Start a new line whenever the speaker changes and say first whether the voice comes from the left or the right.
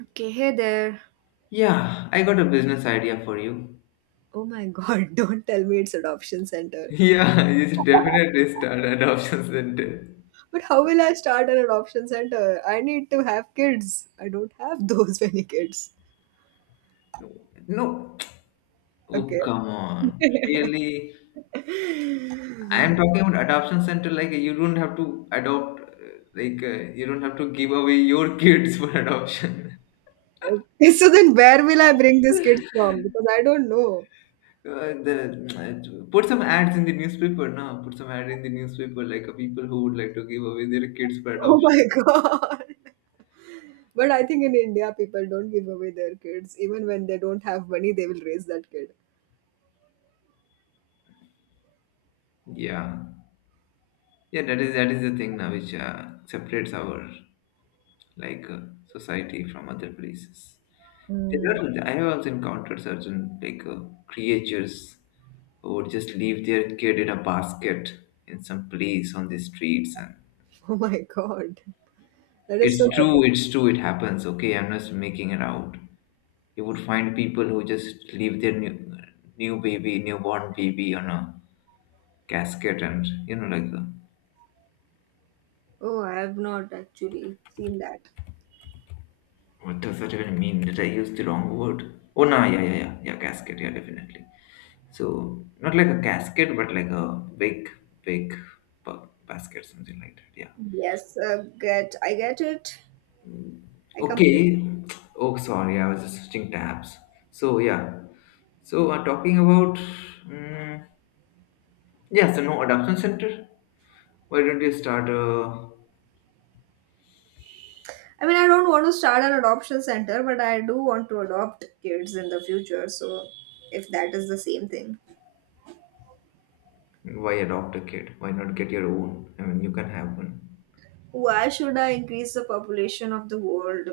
right: Okay, hey there.
left: Yeah, I got a business idea for you.
right: Oh my god, don't tell me it's adoption center.
left: Yeah, you should definitely start an adoption Center.
right: But how will I start an adoption center? I need to have kids. I don't have those many kids.
left: No. Oh,
right: Okay.
left: come on. Really? I
right: Okay,
left: am talking about adoption center. Like, you don't have to adopt, you don't have to give away your kids for adoption.
right: so then where will I bring these kids from? Because I don't know.
left: Uh, the, put some ads in the newspaper now. Put some ad in the newspaper, people who would like to give away their kids for
right: Oh
left: adoption.
right: my god. But I think in India, people don't give away their kids. Even when they don't have money, they will raise that kid.
left: Yeah. Yeah, that is the thing now which separates our like uh, society from other places. There
right: Hmm.
left: are, I have also encountered certain creatures who would just leave their kid in a basket in some place on the streets, and
right: Oh my god. That is so
left: it's true,
right: dramatic.
left: it's true, it happens. Okay, I'm not making it out. You would find people who just leave their new baby, newborn baby on a casket, and you know like.
right: Oh, I have not actually seen that.
left: What does that even mean? Did I use the wrong word? Oh, no, yeah, yeah, yeah, yeah, casket, yeah, definitely. So not like a casket, but like a big, big basket, something like that. Yeah.
right: Yes, get I get it. I complete.
left: Okay. Oh, sorry. I was just switching tabs. So yeah. So talking about mm yeah. So no adoption center. Why don't you start a?
right: I mean, I don't want to start an adoption center, but I do want to adopt kids in the future. So, if that is the same thing,
left: Why adopt a kid? Why not get your own? I mean, you can have one.
right: why should I increase the population of the world?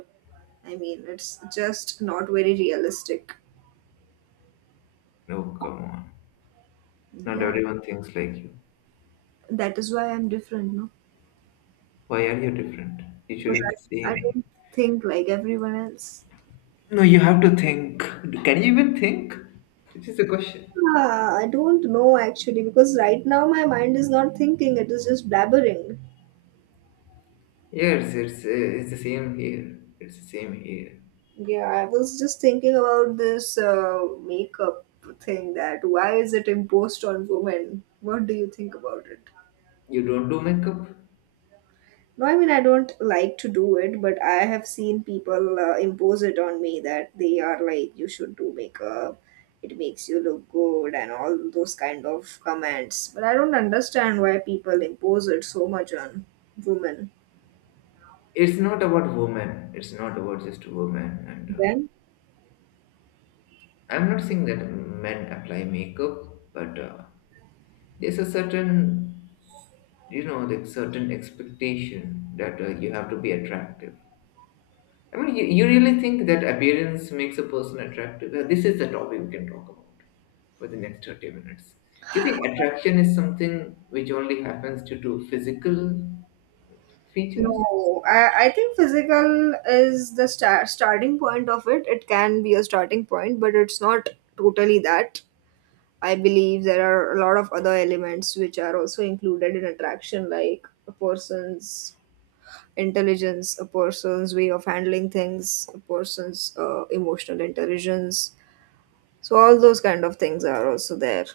right: I mean, it's just not very realistic.
left: No, come on. Not
right: Yeah,
left: everyone thinks like you.
right: that is why I'm different, no?
left: Why are you different? You should
right: Because
left: be the
right: I
left: same.
right: don't think like everyone else.
left: No, you have to think. Can you even think? Which is the question.
right: Ah, I don't know actually, because right now my mind is not thinking, it is just blabbering.
left: Yes, it's the same here. It's the same here.
right: Yeah, I was just thinking about this makeup thing that why is it imposed on women? What do you think about it?
left: You don't do makeup.
right: No, I mean, I don't like to do it, but I have seen people impose it on me that they are like, you should do makeup, it makes you look good, and all those kind of comments. But I don't understand why people impose it so much on women.
left: It's not about women. It's not about just women. And
right: Then.
left: I'm not saying that men apply makeup, but there's a certain, you know, like certain expectation that you have to be attractive. I mean, you really think that appearance makes a person attractive? This is the topic we can talk about for the next 30 minutes. You think attraction is something which only happens due to physical features?
right: No, I think physical is the starting point of it. It can be a starting point, but it's not totally that. I believe there are a lot of other elements which are also included in attraction, like a person's intelligence, a person's way of handling things, a person's emotional intelligence. So all those kind of things are also there.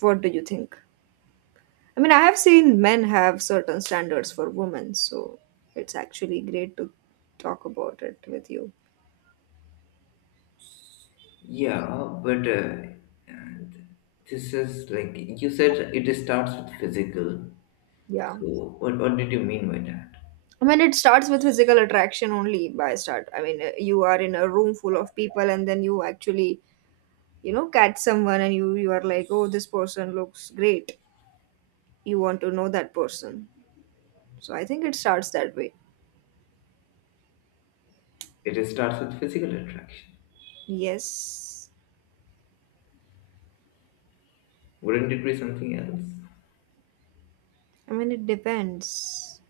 right: What do you think? I mean, I have seen men have certain standards for women, so it's actually great to talk about it with you.
left: Yeah, but and this is like you said it starts with physical.
right: Yeah.
left: So, what did you mean by that?
right: I mean, it starts with physical attraction only by start. I mean, you are in a room full of people and then you actually, catch someone and you are like, oh, this person looks great. You want to know that person. So I think it starts that way.
left: It starts with physical attraction.
right: Yes.
left: Wouldn't it be something else?
right: I mean, it depends.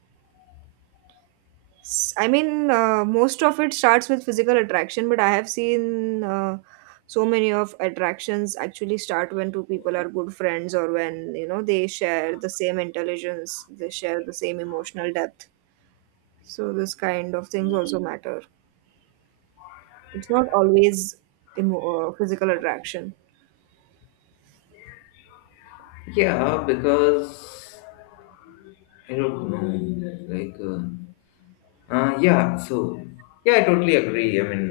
right: I mean, most of it starts with physical attraction, but I have seen so many of attractions actually start when two people are good friends or when, they share the same intelligence, they share the same emotional depth. So this kind of things also matter. It's not always physical attraction.
left: Yeah, because I don't know. Uh, yeah, so yeah, I totally agree. I mean,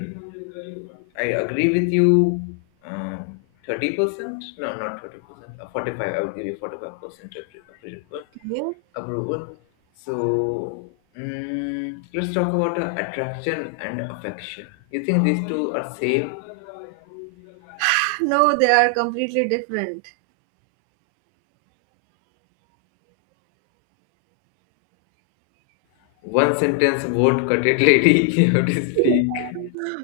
left: I agree with you. Um, 30%? No, not 30%. 45. I would give you 45% approval.
right: Okay.
left: Approval. So let's talk about attraction and affection. You think these two are same?
right: No, they are completely different.
left: One sentence word cut it, lady. You have to speak.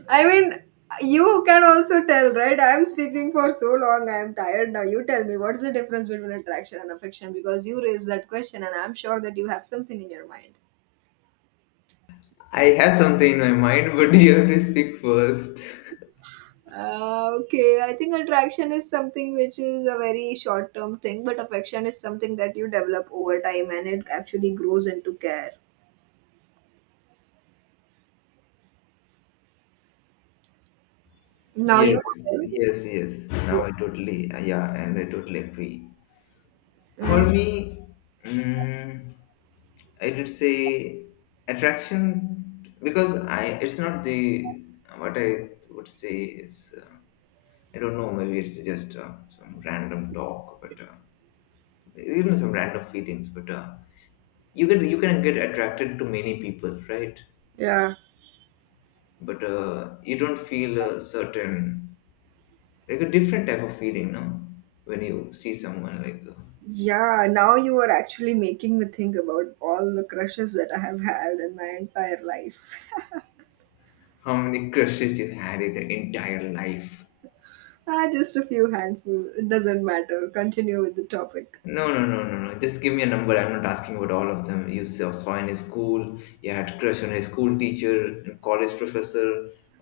right: I mean, you can also tell, right? I'm speaking for so long, I'm tired now. You tell me, what's the difference between attraction and affection? Because you raised that question, and I'm sure that you have something in your mind.
left: I have something in my mind, but you have to speak first.
right: Okay, I think attraction is something which is a very short term thing, but affection is something that you develop over time and it actually grows into care. Now you.
left: Yes, yes, yes. Now I totally agree. For
right: Yeah.
left: me, mm, I did say attraction because I it's not the what I would say is I don't know maybe it's just some random talk but you know some random feelings, but you can get attracted to many people, right?
right: Yeah.
left: But you don't feel a certain like a different type of feeling now when you see someone like
right: Yeah, now you are actually making me think about all the crushes that I have had in my entire life.
left: how many crushes you had in your entire life?
right: Ah, just a few handful. It doesn't matter. Continue with the topic.
left: No, no, no, no, no. Just give me a number. I'm not asking about all of them. You saw in school, you had crush on a school teacher, and college professor,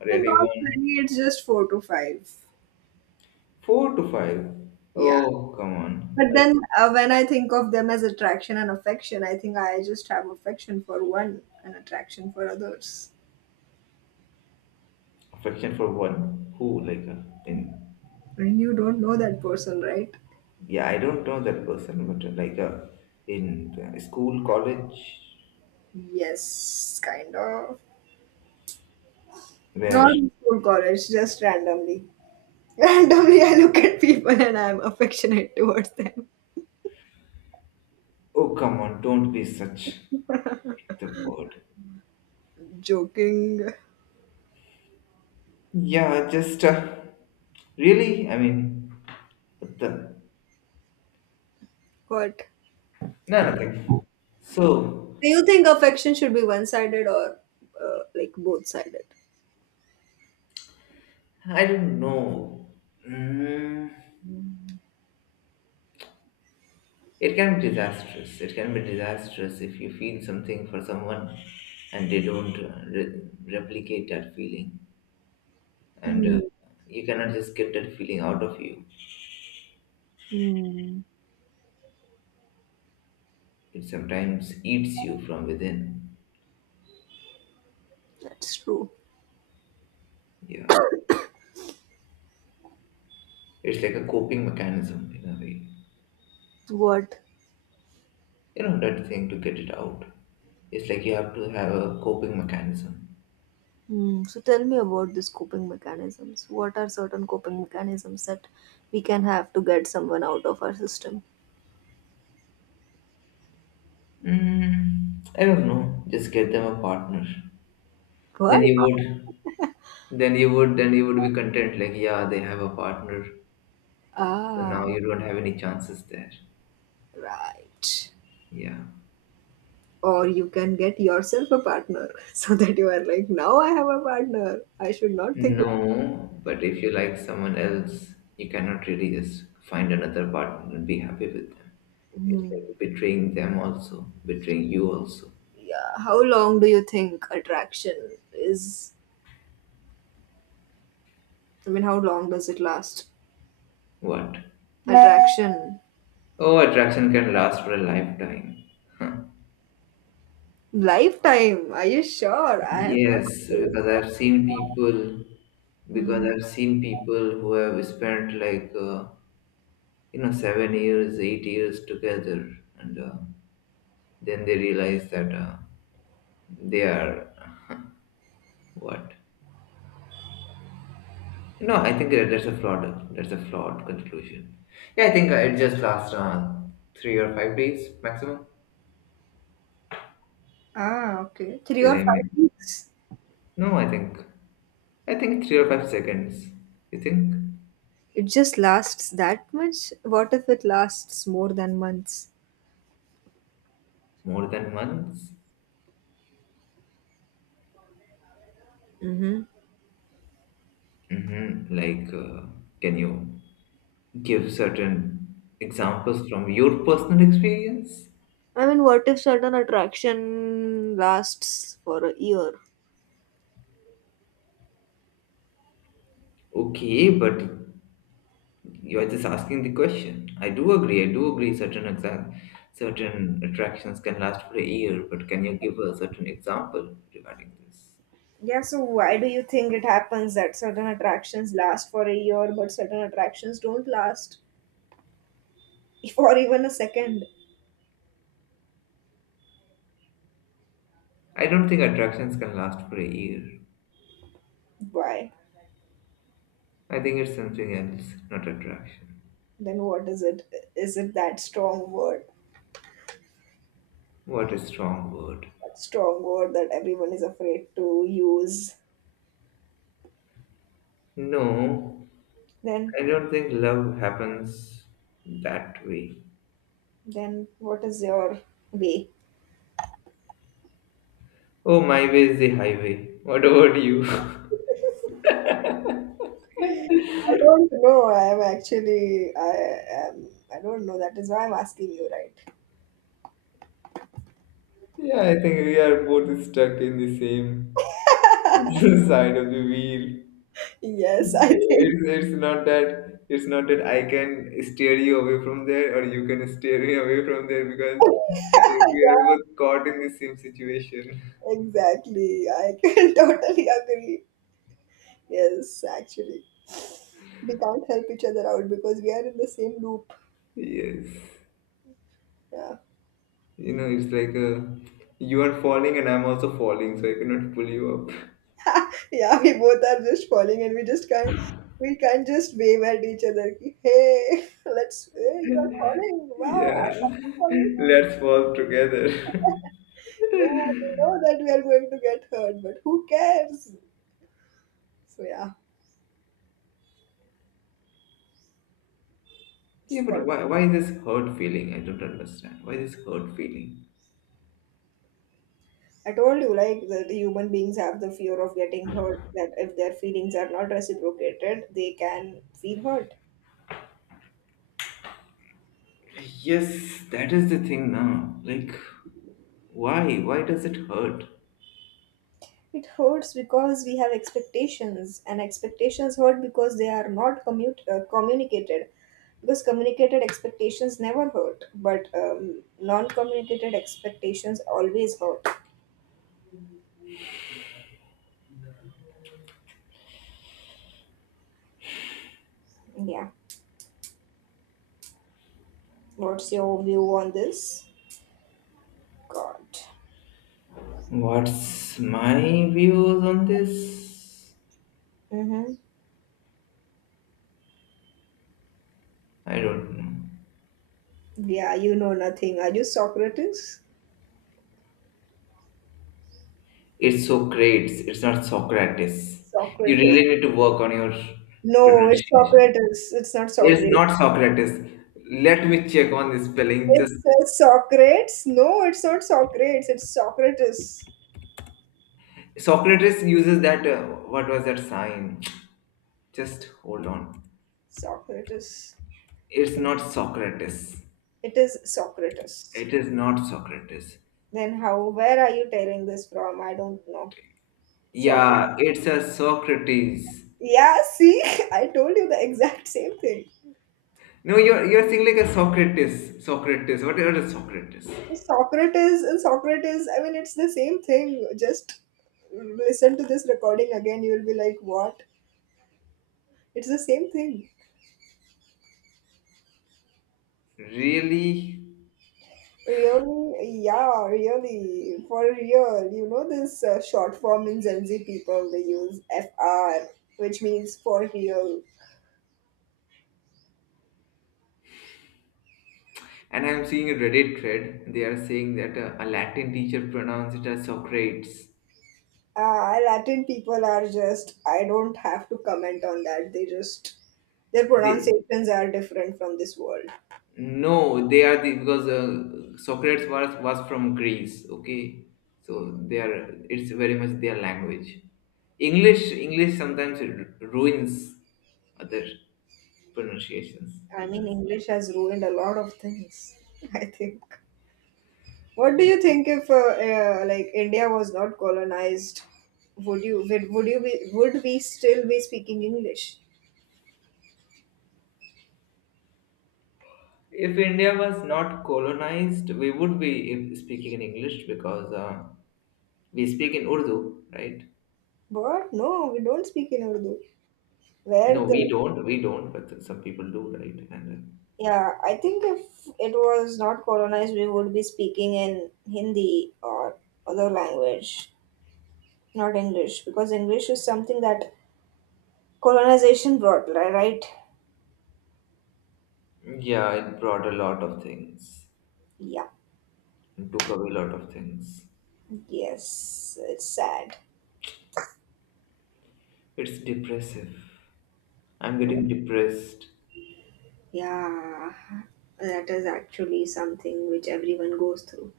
left: or
right: And not
left: anyone.
right: many, it's just four to five.
left: Four to five.
right: Yeah.
left: Oh, come on.
right: But
left: I-
right: then when I think of them as attraction and affection, I think I just have affection for one and attraction for others.
left: Affection for one. Who, like, in.
right: And you don't know that person, right?
left: Yeah, I don't know that person, but in school, college,
right: Yes, kind of.
left: where.
right: Not in school, college, just randomly. Randomly, I look at people and I'm affectionate towards them.
left: Oh, come on. Don't be such the word.
right: Joking.
left: Yeah, just. Really? I mean, what the.
right: What?
left: No, nothing. So,
right: Do you think affection should be one-sided or like both-sided?
left: I don't know. Mm, it can be disastrous. It can be disastrous if you feel something for someone and they don't replicate that feeling. And
right: Hmm.
left: you cannot just get that feeling out of you.
right: Hmm.
left: It sometimes eats you from within.
right: That's true.
left: Yeah. It's like a coping mechanism in a way.
right: What?
left: You know, that thing to get it out. It's like you have to have a coping mechanism.
right: Hmm. So tell me about these coping mechanisms. What are certain coping mechanisms that we can have to get someone out of our system?
left: I don't know. Just get them a partner.
right: What?
left: Then you would, then you would, then you would be content. Like, yeah, they have a partner, so
right: Ah,
left: now you don't have any chances there.
right: right.
left: Yeah.
right: Or you can get yourself a partner so that you are like, now I have a partner. I should not think about it.
left: No, but if you like someone else, you cannot really just find another partner and be happy with them. It's
right: Hmm.
left: like betraying them also, betraying you also.
right: Yeah. How long do you think attraction is I mean, how long does it last?
left: What?
right: Attraction.
left: Oh, attraction can last for a lifetime. Huh.
right: Lifetime. Are you sure? I have
left: Yes,
right: not.
left: because
right: Hmm.
left: I've seen people who have spent like you know 7 years 8 years together and then they realize that they are what? No, I think that that's a flawed conclusion. Yeah, I think it just lasts 3 or 5 days maximum.
right: Ah, okay. Three
left: Did
right: or
left: I
right: five
left: mean,
right: weeks.
left: no, I think 3 or 5 seconds, you think?
right: It just lasts that much? What if it lasts more than months?
left: More than months.
right: Mm-hmm.
left: Mm-hmm. like uh, can you give certain examples from your personal experience?
right: I mean, what if certain attraction lasts for a year?
left: Okay, but you are just asking the question. I do agree. I do agree. Certain attractions can last for a year, but can you give a certain example regarding this?
right: Yeah, so why do you think it happens that certain attractions last for a year but certain attractions don't last for even a second?
left: I don't think attractions can last for a year.
right: Why?
left: I think it's something else, not attraction.
right: Then what is it? Is it that strong word?
left: What a strong word.
right: That strong word that everyone is afraid to use.
left: No,
right: Then
left: I don't think love happens that way.
right: then what is your way?
left: Oh, my way is the highway. What about you?
right: I don't know. I'm actually I am I don't know. That is why I'm asking you, right?
left: yeah, I think we are both stuck in the same side of the wheel.
right: Yes, I think.
left: It's not that I can steer you away from there or you can steer me away from there because I think we are both caught in the same situation.
right: Exactly. I can totally agree. Yes, actually. We can't help each other out because we are in the same loop.
left: Yes.
right: Yeah.
left: You know, you are falling and I'm also falling, so I cannot pull you up.
right: Yeah, we both are just falling and we can't just wave at each other, ki, hey, let's, hey, you are falling, wow,
left: Yeah.
right: I'm falling.
left: Let's fall together.
right: Yeah, we know that we are going to get hurt, but who cares. So yeah, it's
left: Yeah, but
right: called.
left: why this hurt feeling? I don't understand. Why this hurt feeling?
right: I told you like that the human beings have the fear of getting hurt, that if their feelings are not reciprocated they can feel hurt.
left: Yes, that is the thing now. Like why? Why does it hurt?
right: It hurts because we have expectations, and expectations hurt because they are not communicated. Because communicated expectations never hurt, but non communicated expectations always hurt. Yeah. What's your view on this? God.
left: What's my views on this?
right: Mm-hmm.
left: I don't know.
right: Yeah, you know nothing. Are you Socrates?
left: It's Socrates, it's not Socrates. You
right: Socrates.
left: really need to work on your
right: No, it's
left: pronunciation.
right: Socrates. It's not
left: It's
right: Socrates.
left: not Socrates. Let me check on the spelling. Just
right: It's Socrates. No, it's not Socrates. It's Socrates.
left: Socrates uses that. What was that sign? Just hold on.
right: Socrates. I
left: It's
right: think
left: not Socrates.
right: it is Socrates.
left: It is not Socrates.
right: Then how? Where are you tearing this from? I don't know. Socrates.
left: Yeah, it's a Socrates.
right: Yeah, see, I told you the exact same thing.
left: No, you're saying like a Socrates. Socrates. What is Socrates?
right: So Socrates and Socrates. I mean, it's the same thing. Just listen to this recording again. You'll be like, what? It's the same thing.
left: Really?
right: Really? Yeah, really. For real. You know this short form in Gen Z people. They use FR, which means for real.
left: And I'm seeing a Reddit thread. They are saying that a Latin teacher pronounced it as Socrates.
right: Ah, Latin people are just, I don't have to comment on that. They just, their
left: They,
right: pronunciations are different from this world.
left: no, they are the because Socrates was from Greece. Okay, so they are. It's very much their language. English sometimes ruins other pronunciations.
right: I
left: You
right: mean,
left: can. Say.
right: English has ruined a lot of things, I think. What do you think if, like, India was not colonized? Would you be, would we still be speaking English?
left: If India was not colonized, we would be speaking in English because we speak in Urdu, right?
right: But no, we don't speak in Urdu.
left: No,
right: Where
left: we
right: the,
left: don't. We don't, but some people do, right? And
right: yeah, I think if it was not colonized, we would be speaking in Hindi or other language. Not English, because English is something that colonization brought, li- right?
left: yeah, it brought a lot of things
right: Yeah.
left: and took away a lot of things.
right: Yes, it's sad.
left: It's depressive. I'm getting depressed.
right: Yeah, that is actually something which everyone goes through.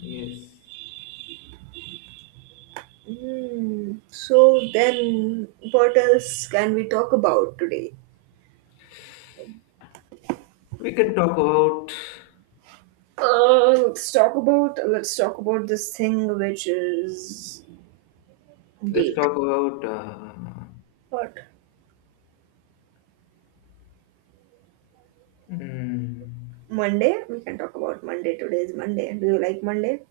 left: Yes.
right: So then, what else can we talk about today?
left: We can talk about.
right: Let's talk about this thing which is
left: Let's
right: date.
left: talk about.
right: What?
left: Mm,
right: Monday? We can talk about Monday. Today is Monday. Do you like Monday?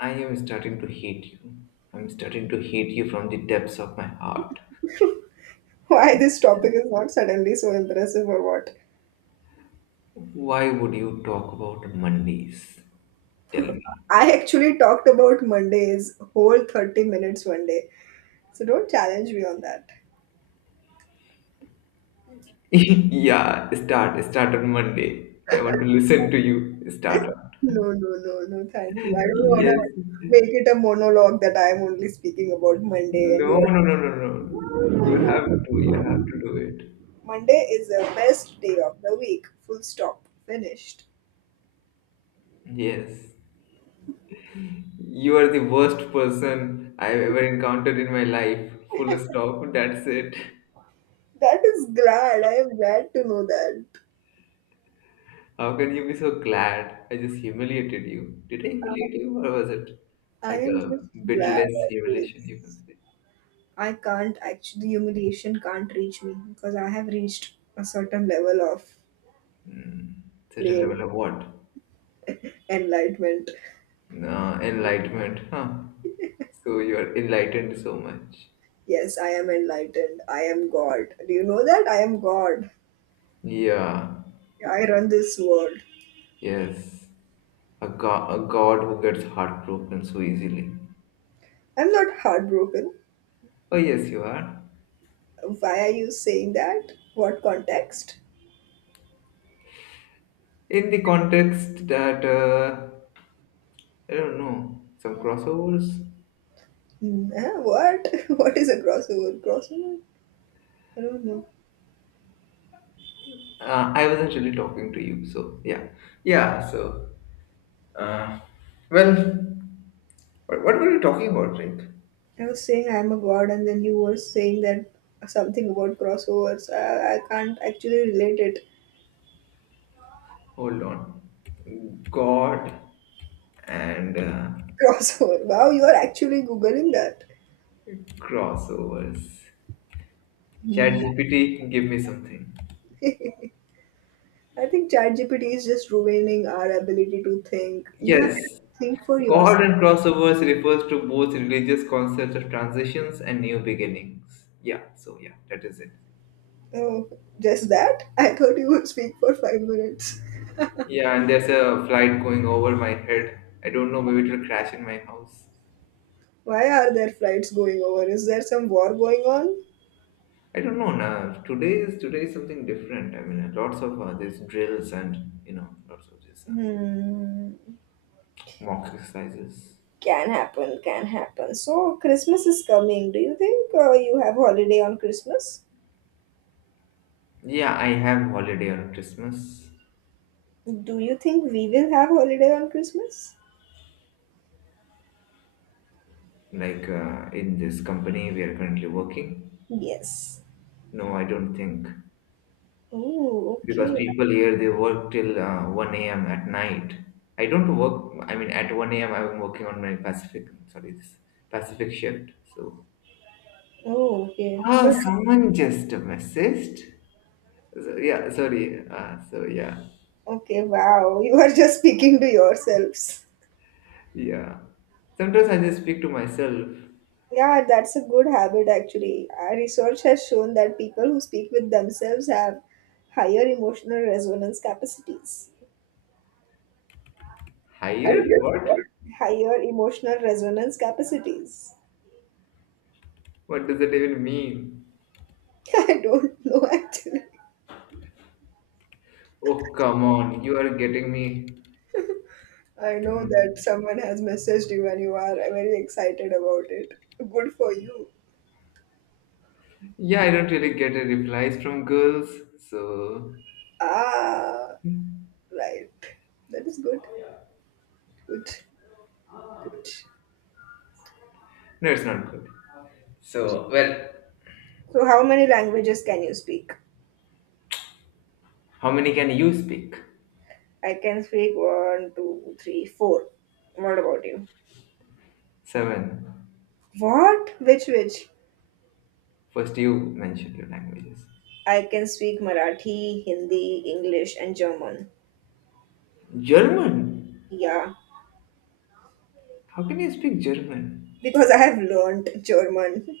left: I am starting to hate you. I'm starting to hate you from the depths of my heart.
right: Why this topic is not suddenly so impressive or what?
left: Why would you talk about Mondays? Tell me.
right: I actually talked about Mondays whole 30 minutes one day. So don't challenge me on that.
left: Yeah, start on Monday. I want to listen to you. Start on.
right: No, no, no, no, thank you. I don't want to
left: Yes.
right: make it a monologue that I am only speaking about Monday and you
left: No,
right: are-
left: no, no, no, no. You have to do it.
right: Monday is the best day of the week. Full stop. Finished.
left: Yes. You are the worst person I've ever encountered in my life. Full stop. That's it.
right: That is glad. I am glad to know that.
left: How can you be so glad? I just humiliated you. Did I humiliate you, or was it
right: I
left: like
right: am
left: a
right: just
left: bit
right: glad
left: less
right: of
left: humiliation, you can
right: this.
left: say?
right: I can't actually, the humiliation can't reach me because I have reached a certain level of
left: Certain
right: playing
left: level of what?
right: enlightenment.
left: Nah, enlightenment, huh? So you are enlightened so much.
right: Yes, I am enlightened. I am God. Do you know that? I am God.
left: Yeah,
right: I run this world.
left: yes. A god who gets heartbroken so easily.
right: I'm not heartbroken.
left: Oh, yes, you are.
right: Why are you saying that? What context?
left: In the context that, I don't know, some crossovers?
right: Hmm, huh? What? What is a crossover? Crossover? I don't know.
left: I was actually talking to you, so yeah. Yeah, so, uh, well, what were you talking about, Rick?
right: I was saying I am a god, and then you were saying that something about crossovers. I can't actually relate it.
left: Hold on. God and
right: Crossover. Wow, you are actually Googling that.
left: crossovers.
right: Hmm.
left: ChatGPT, give me something.
right: I think ChatGPT is just ruining our ability to think. You have to
left: Yes,
right: think for yourself.
left: God and crossovers refers to both religious concepts of transitions and new beginnings. Yeah, so yeah, that is it.
right: Oh, just that? I thought you would speak for 5 minutes.
left: Yeah, and there's a flight going over my head. I don't know, maybe it'll crash in my house.
right: Why are there flights going over? Is there some war going on?
left: I don't know. Nah, today is something different. I mean, lots of these drills and you know, lots of these
right: Hmm.
left: mock exercises.
right: Can happen, can happen. So, Christmas is coming. Do you think you have holiday on Christmas?
left: Yeah, I have holiday on Christmas.
right: Do you think we will have holiday on Christmas?
left: In this company we are currently working.
right: Yes.
left: No, I don't think
right: Oh,
left: because
right: okay.
left: people here they work till 1 a.m. at night. I don't work. I mean, at 1 a.m. I'm working on my Pacific. Sorry, this Pacific shift. So
right: Oh, okay. But.
left: ah, someone just messaged. So, yeah, sorry. So yeah,
right: Okay, wow. You are just speaking to yourselves.
left: yeah. Sometimes I just speak to myself.
right: Yeah, that's a good habit actually. Our research has shown that people who speak with themselves have higher emotional resonance capacities.
left: Higher?
right: Higher what?
left: What?
right: Higher emotional resonance capacities.
left: What does it even mean?
right: I don't know actually.
left: Oh come on! You are getting me.
right: I
left: I
right: know that
left: don't.
right: someone has messaged you and you are very excited about it. Good for you.
left: Yeah, I don't really get a replies from girls, so
right: Ah, right. That is good. Good. Good.
left: no, it's not good. So, well,
right: So, how many languages can you speak?
left: how many can you speak?
right: I can speak one, two, three, four. What about you?
left: Seven.
right: What? Which?
left: First, you mentioned your languages.
right: I can speak Marathi, Hindi, English, and German.
left: German.
right: Yeah,
left: How can you speak German?
right: because I have learned German.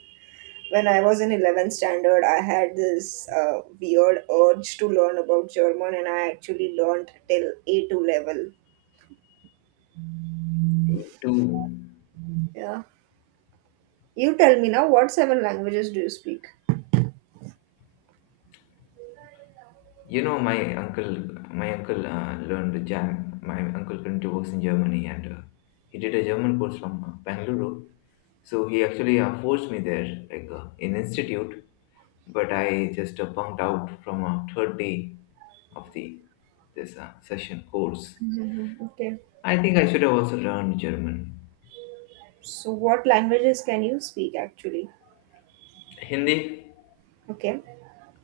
right: When I was in 11th standard, I had this weird urge to learn about German, and I actually learned till A2 level.
left: Two.
right: Yeah. You tell me now, what seven languages do you speak?
left: You know, my uncle learned German. My uncle currently works in Germany, and he did a German course from Bangalore. So he actually forced me there, in institute. But I just bunked out from third day of the this session course.
right: Mhm. Okay.
left: I think I should have also learned German.
right: So, what languages can you speak actually?
left: Hindi,
right: Okay.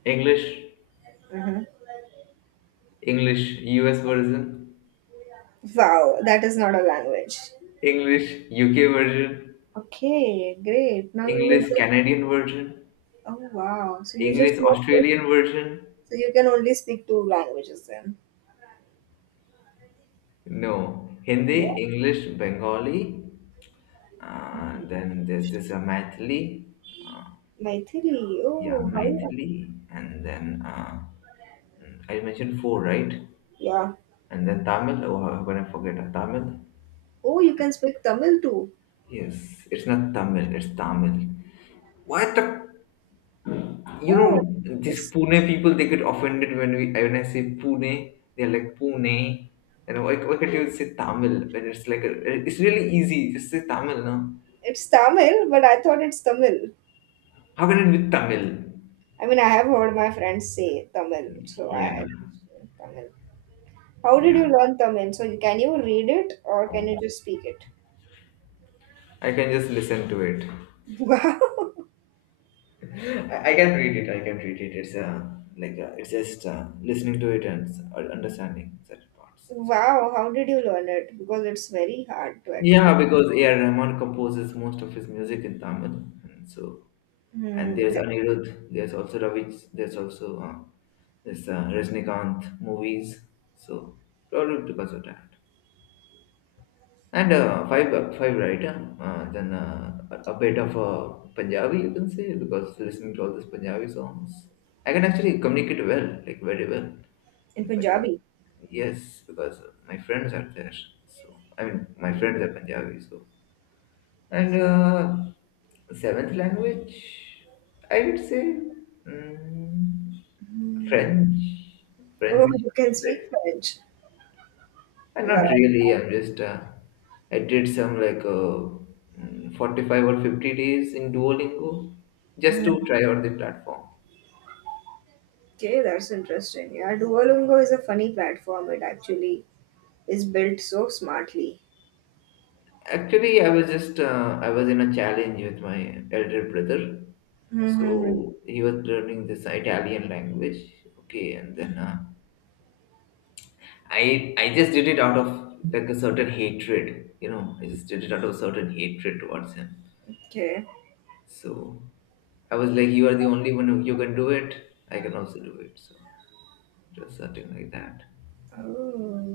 left: English,
right: Mm-hmm.
left: English US version,
right: Wow, that is not a language.
left: English UK version,
right: Okay, great. Now you will
left: English
right: just,
left: Canadian version,
right: oh wow. So you just
left: English
right: know,
left: Australian
right: so
left: version.
right: you can only speak two languages then.
left: No,
right: Yeah.
left: Hindi, English, Bengali, then there's this Maithili,
right: Maithili.
left: yeah,
right: Oh, how?
left: Maithili, and then I mentioned four, right?
right: Yeah.
left: And then Tamil, oh, how can I forget? Tamil?
right: Oh, you can speak Tamil too.
left: Yes, it's not Tamil, it's Tamil. What the, you
right: Oh,
left: know, these
right: it's
left: Pune people, they get offended when we when I say Pune, they're like Pune. And why can't you say Tamil when it's like, a, it's really easy, just say Tamil, no?
right: it's Tamil, but I thought it's Tamil.
left: How can it be Tamil?
right: I mean, I have heard my friends say Tamil, so
left: Yeah.
right: I Tamil. How did
left: Yeah,
right: you learn Tamil? So can you read it or can you just speak it?
left: I can just listen to it.
right: Wow.
left: I can read it. I can read it. It's it's just listening to it and understanding certain parts. So
right: Wow, how did you learn it? Because it's very hard to actually.
left: yeah, because A. R. Rahman composes most of his music in Tamil, and so and
right: Hmm.
left: there's
right: Yeah.
left: Anirudh. There's also Ravi. There's also this Rajnikant movies. So probably because of that. And five, right? Huh? Then a bit of Punjabi, you can say, because listening to all these Punjabi songs, I can actually communicate well, like very well
right: In
left: in Punjabi.
right: Punjabi.
left: Yes, because my friends are there. So I mean, my friends are Punjabi. So and seventh language, I would say mm,
right: Hmm.
left: French.
right: Oh,
left: French,
right: you can
left: but
right: speak French.
left: not
right: Wow.
left: really. I'm just I did some 45 or 50 days in Duolingo just
right: Hmm.
left: to try out the platform.
right: Okay, that's interesting. Yeah, Duolingo is a funny platform. It actually is built so smartly.
left: Actually, I was just I was in a challenge with my elder brother,
right: Mm-hmm.
left: so he was learning this Italian language. Okay, and then I just did it out of like a certain hatred, you know. I just did it out of certain hatred towards him.
right: Okay.
left: So I was like, you are the only one who you can do it. I can also do it. So. Just something like that.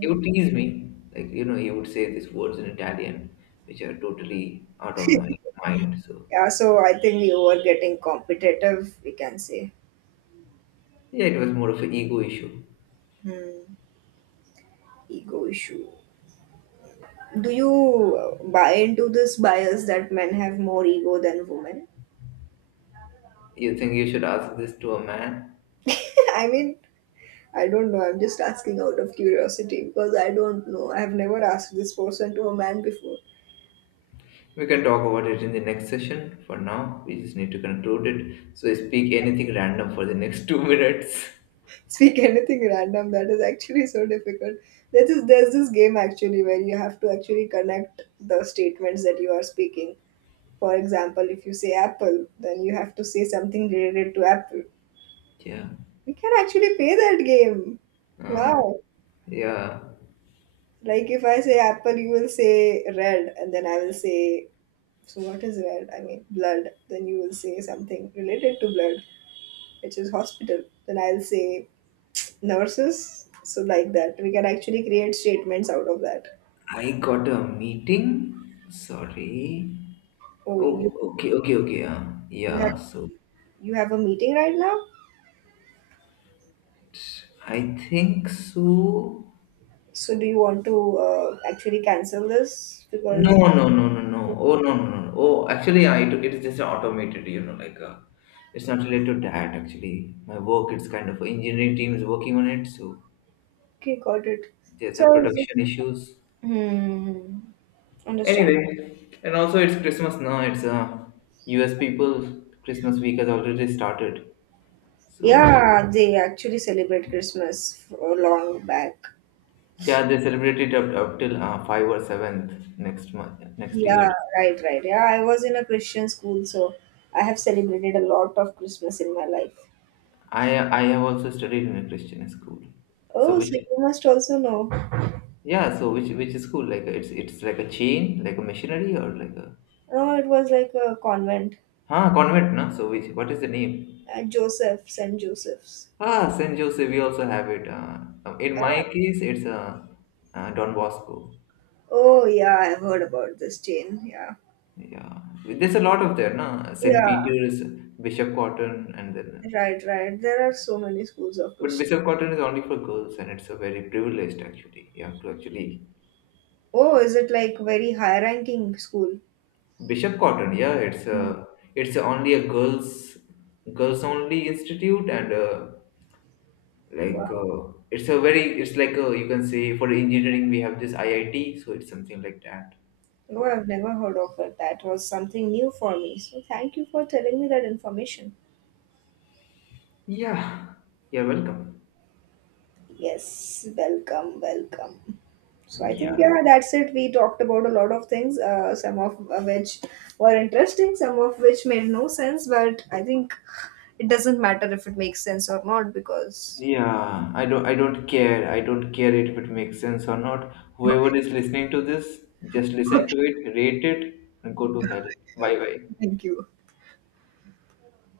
left: He would tease me, like you know, he would say these words in Italian, which are totally out of my mind. So
right: Yeah, so I think you were getting competitive, we can say.
left: yeah, it was more of an ego issue.
right: Hmm. Ego issue. Do you buy into this bias that men have more ego than women?
left: You think you should ask this to a man?
right: I mean, I don't know. I'm just asking out of curiosity because I don't know. I have never asked this person to a man before.
left: We can talk about it in the next session. For now, we just need to conclude it. So speak anything random for the next 2 minutes.
right: Speak anything random. That is actually so difficult. There's this game actually where you have to actually connect the statements that you are speaking. For example, if you say apple, then you have to say something related to apple.
left: Yeah.
right: We can actually play that game.
left: Uh,
right: Wow.
left: yeah.
right: Like if I say apple, you will say red, and then I will say, so, what is red? I mean, blood. Then you will say something related to blood, which is hospital. Then I'll say nurses. So, like that, we can actually create statements out of that.
left: I got a meeting. Sorry.
right: Oh,
left: Oh, okay, okay, okay. Yeah,
right: you
left: yeah.
right: have
left: So
right: you have a meeting right now.
left: I think so.
right: So, do you want to actually cancel this?
left: No,
right: Because
left: no, no, no, no. Oh, no, no, no, no. Oh, actually, I took it is just automated, you know, it's not related to that. Actually, my work it's kind of engineering team is working on it, so
right: okay, got it.
left: there's
right: So, I
left: some
right: was just-
left: production issues.
right: hmm, understand.
left: Anyway, and also it's Christmas now. It's U.S. people Christmas week has already started, so
right: Yeah, they actually celebrate Christmas for long back.
left: yeah, they celebrate it up, up till five or seventh next month, next
right: Yeah,
left: year.
right: right, right. Yeah, I was in a Christian school, so I have celebrated a lot of Christmas in my life.
left: I I have also studied in a Christian school, so
right: Oh, so
left: which
right: you must also know.
left: yeah, so which is cool. Like it's like a chain, like a machinery or like a
right: Oh, it was like a convent
left: convent, no? So which what is the name?
right: at Joseph, St. Joseph's.
left: Ah, Saint Joseph. We also have it. In my
right: Yeah.
left: case, it's a Don Bosco.
right: Oh, yeah, I've heard about this chain. Yeah.
left: Yeah, there's a lot of there, no? Saint
right: Yeah,
left: Peter's, Bishop Cotton, and then
right: right, right. There are so many schools of
left: but
right: Christian.
left: Bishop Cotton is only for girls, and it's a very privileged actually. You have to actually
right: Oh, is it like very high-ranking school?
left: Bishop Cotton. Yeah, it's a it's only a girls only institute and.
right: Wow.
left: It's a very it's you can say for engineering we have this IIT so it's something like that
right: Oh,
left: for
right: I've never heard of it. That was something new for me. So thank you for telling me that information.
left: yeah you're welcome
right: Yes, welcome, welcome. So I
left: yeah
right: think yeah, that's it. We talked about a lot of things, some of which were interesting, some of which made no sense. But I think it doesn't matter if it makes sense or not because.
left: yeah I don't care I don't care if it makes sense or not whoever is listening to this just listen
right: Okay,
left: to it rate it and go to hell bye
right: okay.
left: bye
right: Thank you.